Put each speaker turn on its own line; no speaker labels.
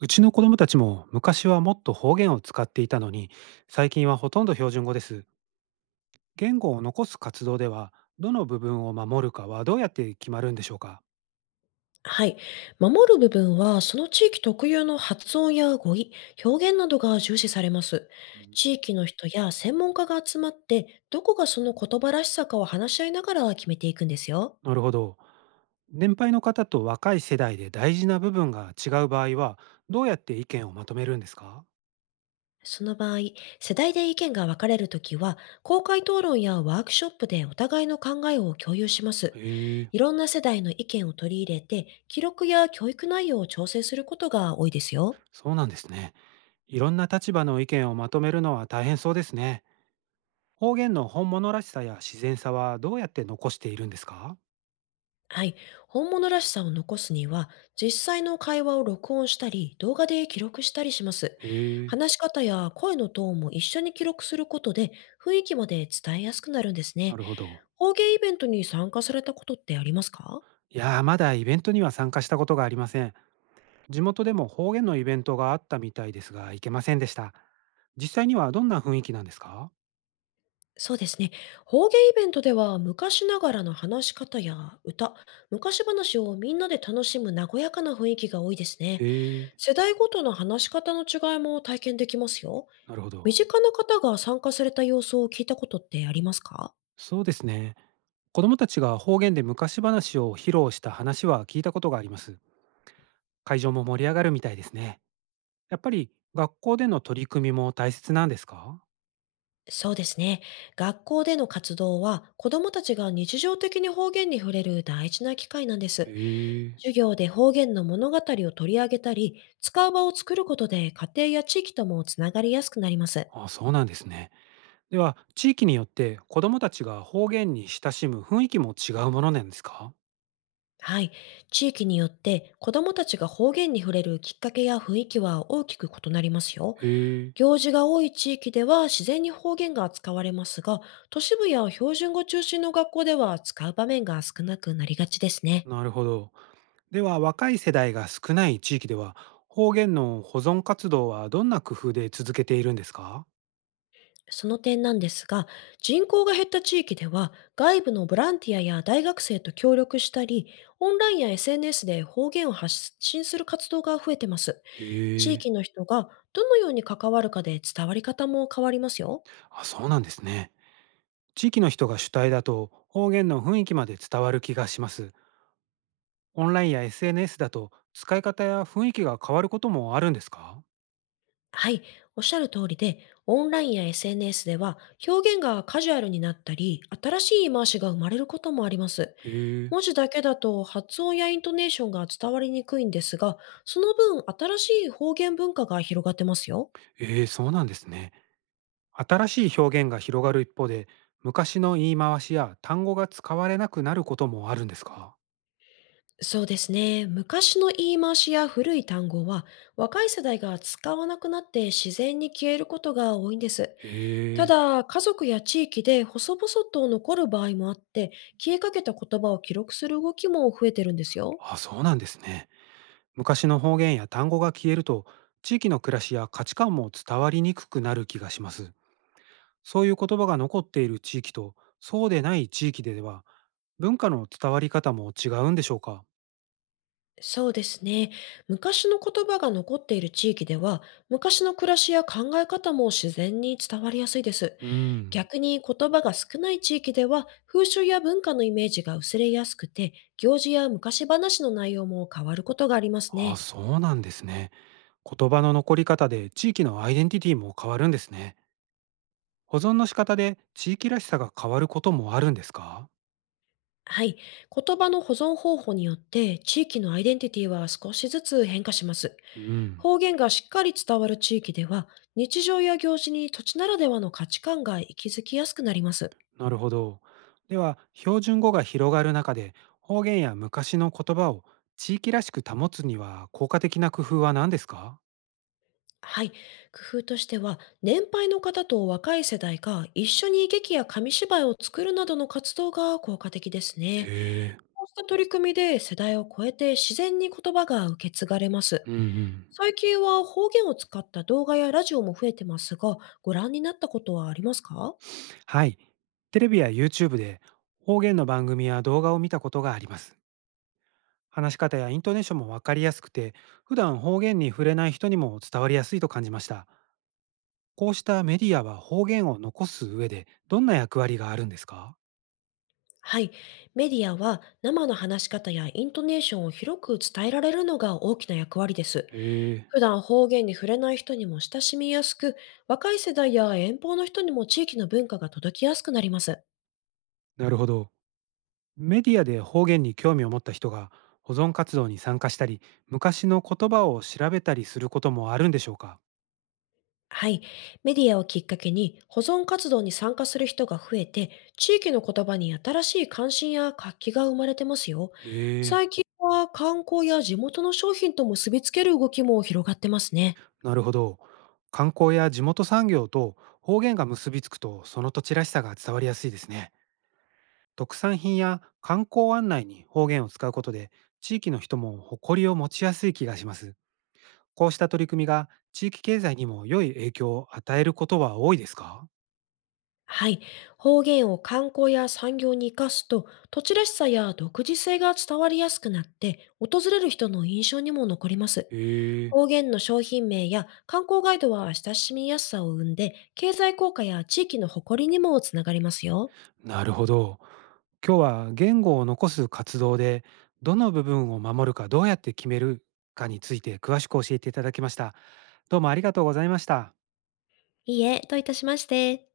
うちの子供たちも昔はもっと方言を使っていたのに、最近はほとんど標準語です。言語を残す活動では、どの部分を守るかはどうやって決まるんでしょうか？
はい。守る部分は、その地域特有の発音や語彙、表現などが重視されます。
うん。
地域の人や専門家が集まって、どこがその言葉らしさかを話し合いながら決めていくんですよ。
なるほど。年配の方と若い世代で大事な部分が違う場合は、どうやって意見をまとめるんですか？
その場合、世代で意見が分かれるときは、公開討論やワークショップでお互いの考えを共有しま
へ
す。
え、
いろんな世代の意見を取り入れて、記録や教育内容を調整することが多いですよ。
そうなんですね。いろんな立場の意見をまとめるのは大変そうですね。方言の本物らしさや自然さはどうやって残しているんですか？
はい。本物らしさを残すには、実際の会話を録音したり、動画で記録したりします。
へえ、
話し方や声のトーンも一緒に記録することで、雰囲気まで伝えやすくなるんです
な
ね。
るほど。
方言イベントに参加されたことってありますか？
いやー、まだイベントには参加したことがありません。地元でも方言のイベントがあったみたいですが、行けませんでした。実際にはどんな雰囲気なんですか？
そうですね。方言イベントでは、昔ながらの話し方や歌、昔話をみんなで楽しむ和やかな雰囲気が多いですね。
へえ、
世代ごとの話し方の違いも体験できますよ。
なるほ
身
ど。
近な方が参加された様子を聞いたことってありますか？
そうですね。子供たちが方言で昔話を披露した話は聞いたことがあります。会場も盛り上がるみたいですね。やっぱり学校での取り組みも大切なんですか？
そうですね。学校での活動は子どもたちが日常的に方言に触れる大事な機会なんです。
へえ、
授業で方言の物語を取り上げたり、使う場を作ることで家庭や地域ともつながりやすくなります。
あ、そうなんですね。では、地域によって子供たちが方言に親しむ雰囲気も違うものなんですか？
はい。地域によって子どもたちが方言に触れるきっかけや雰囲気は大きく異なりますよ。
へえ。
行事が多い地域では自然に方言が使われますが、都市部や標準語中心の学校では使う場面が少なくなりがちですね。
なるほど。では、若い世代が少ない地域では、方言の保存活動はどんな工夫で続けているんですか？
その点なんですが、人口が減った地域では、外部のボランティアや大学生と協力したり、オンラインや SNS で方言を発信する活動が増えてます。
へ
地域
え。
の人が、どのように関わるかで伝わり方も変わりますよ。
あ、そうなんですね。地域の人が主体だと、方言の雰囲気まで伝わる気がします。オンラインや SNS だと、使い方や雰囲気が変わることもあるんですか？
はい、おっしゃる通りで、オンラインや SNS では、表現がカジュアルになったり、新しい言い回しが生まれることもあります。
へえ。
文字だけだと発音やイントネーションが伝わりにくいんですが、その分、新しい方言文化が広がってますよ。
ええ、そうなんですね。新しい表現が広がる一方で、昔の言い回しや単語が使われなくなることもあるんですか？
そうですね。昔の言い回しや古い単語は、若い世代が使わなくなって自然に消えることが多いんです。
へ
た
え。
だ、家族や地域で細々と残る場合もあって、消えかけた言葉を記録する動きも増えてるんですよ。
あ、そうなんですね。昔の方言や単語が消えると、地域の暮らしや価値観も伝わりにくくなる気がします。そういう言葉が残っている地域とそうでない地域では、文化の伝わり方も違うんでしょうか？
そうですね。昔の言葉が残っている地域では、昔の暮らしや考え方も自然に伝わりやすいです。
うん。
逆に言葉が少ない地域では、風習や文化のイメージが薄れやすくて、行事や昔話の内容も変わることがあります
あ、
ね。
そうなんですね。言葉の残り方で地域のアイデンティティも変わるんですね。保存の仕方で地域らしさが変わることもあるんですか？
はい。言葉の保存方法によって地域のアイデンティティは少しずつ変化します。
うん。
方言がしっかり伝わる地域では、日常や行事に土地ならではの価値観が息づきやすくなります。
なるほど。では、標準語が広がる中で、方言や昔の言葉を地域らしく保つには効果的な工夫は何ですか？
はい。工夫としては、年配の方と若い世代が一緒に劇や紙芝居を作るなどの活動が効果的です
へ
ね。
え、
こうした取り組みで世代を超えて自然に言葉が受け継がれます。
うんうん。
最近は方言を使った動画やラジオも増えてますが、ご覧になったことはありますか？
はい。テレビや YouTube で方言の番組や動画を見たことがあります。話し方やイントネーションもわかりやすくて、普段方言に触れない人にも伝わりやすいと感じました。こうしたメディアは方言を残す上でどんな役割があるんですか？
はい。メディアは生の話し方やイントネーションを広く伝えられるのが大きな役割です。
へえ、
普段方言に触れない人にも親しみやすく、若い世代や遠方の人にも地域の文化が届きやすくなります。
なるほど。メディアで方言に興味を持った人が保存活動に参加したり、昔の言葉を調べたりすることもあるんでしょうか？
はい。メディアをきっかけに保存活動に参加する人が増えて、地域の言葉に新しい関心や活気が生まれてますよ。
へえ、
最近は観光や地元の商品と結びつける動きも広がってますね。
なるほど。観光や地元産業と方言が結びつくと、その土地らしさが伝わりやすいですね。特産品や観光案内に方言を使うことで、地域の人も誇りを持ちやすい気がします。こうした取り組みが地域経済にも良い影響を与えることは多いですか？
はい。方言を観光や産業に活かすと、土地らしさや独自性が伝わりやすくなって、訪れる人の印象にも残ります。
へえ、
方言の商品名や観光ガイドは親しみやすさを生んで、経済効果や地域の誇りにもつながりますよ。
なるほど。今日は言語を残す活動でどの部分を守るかどうやって決めるかについて詳しく教えていただきました。どうもありがとうございました。
いいえ、どういたしまして。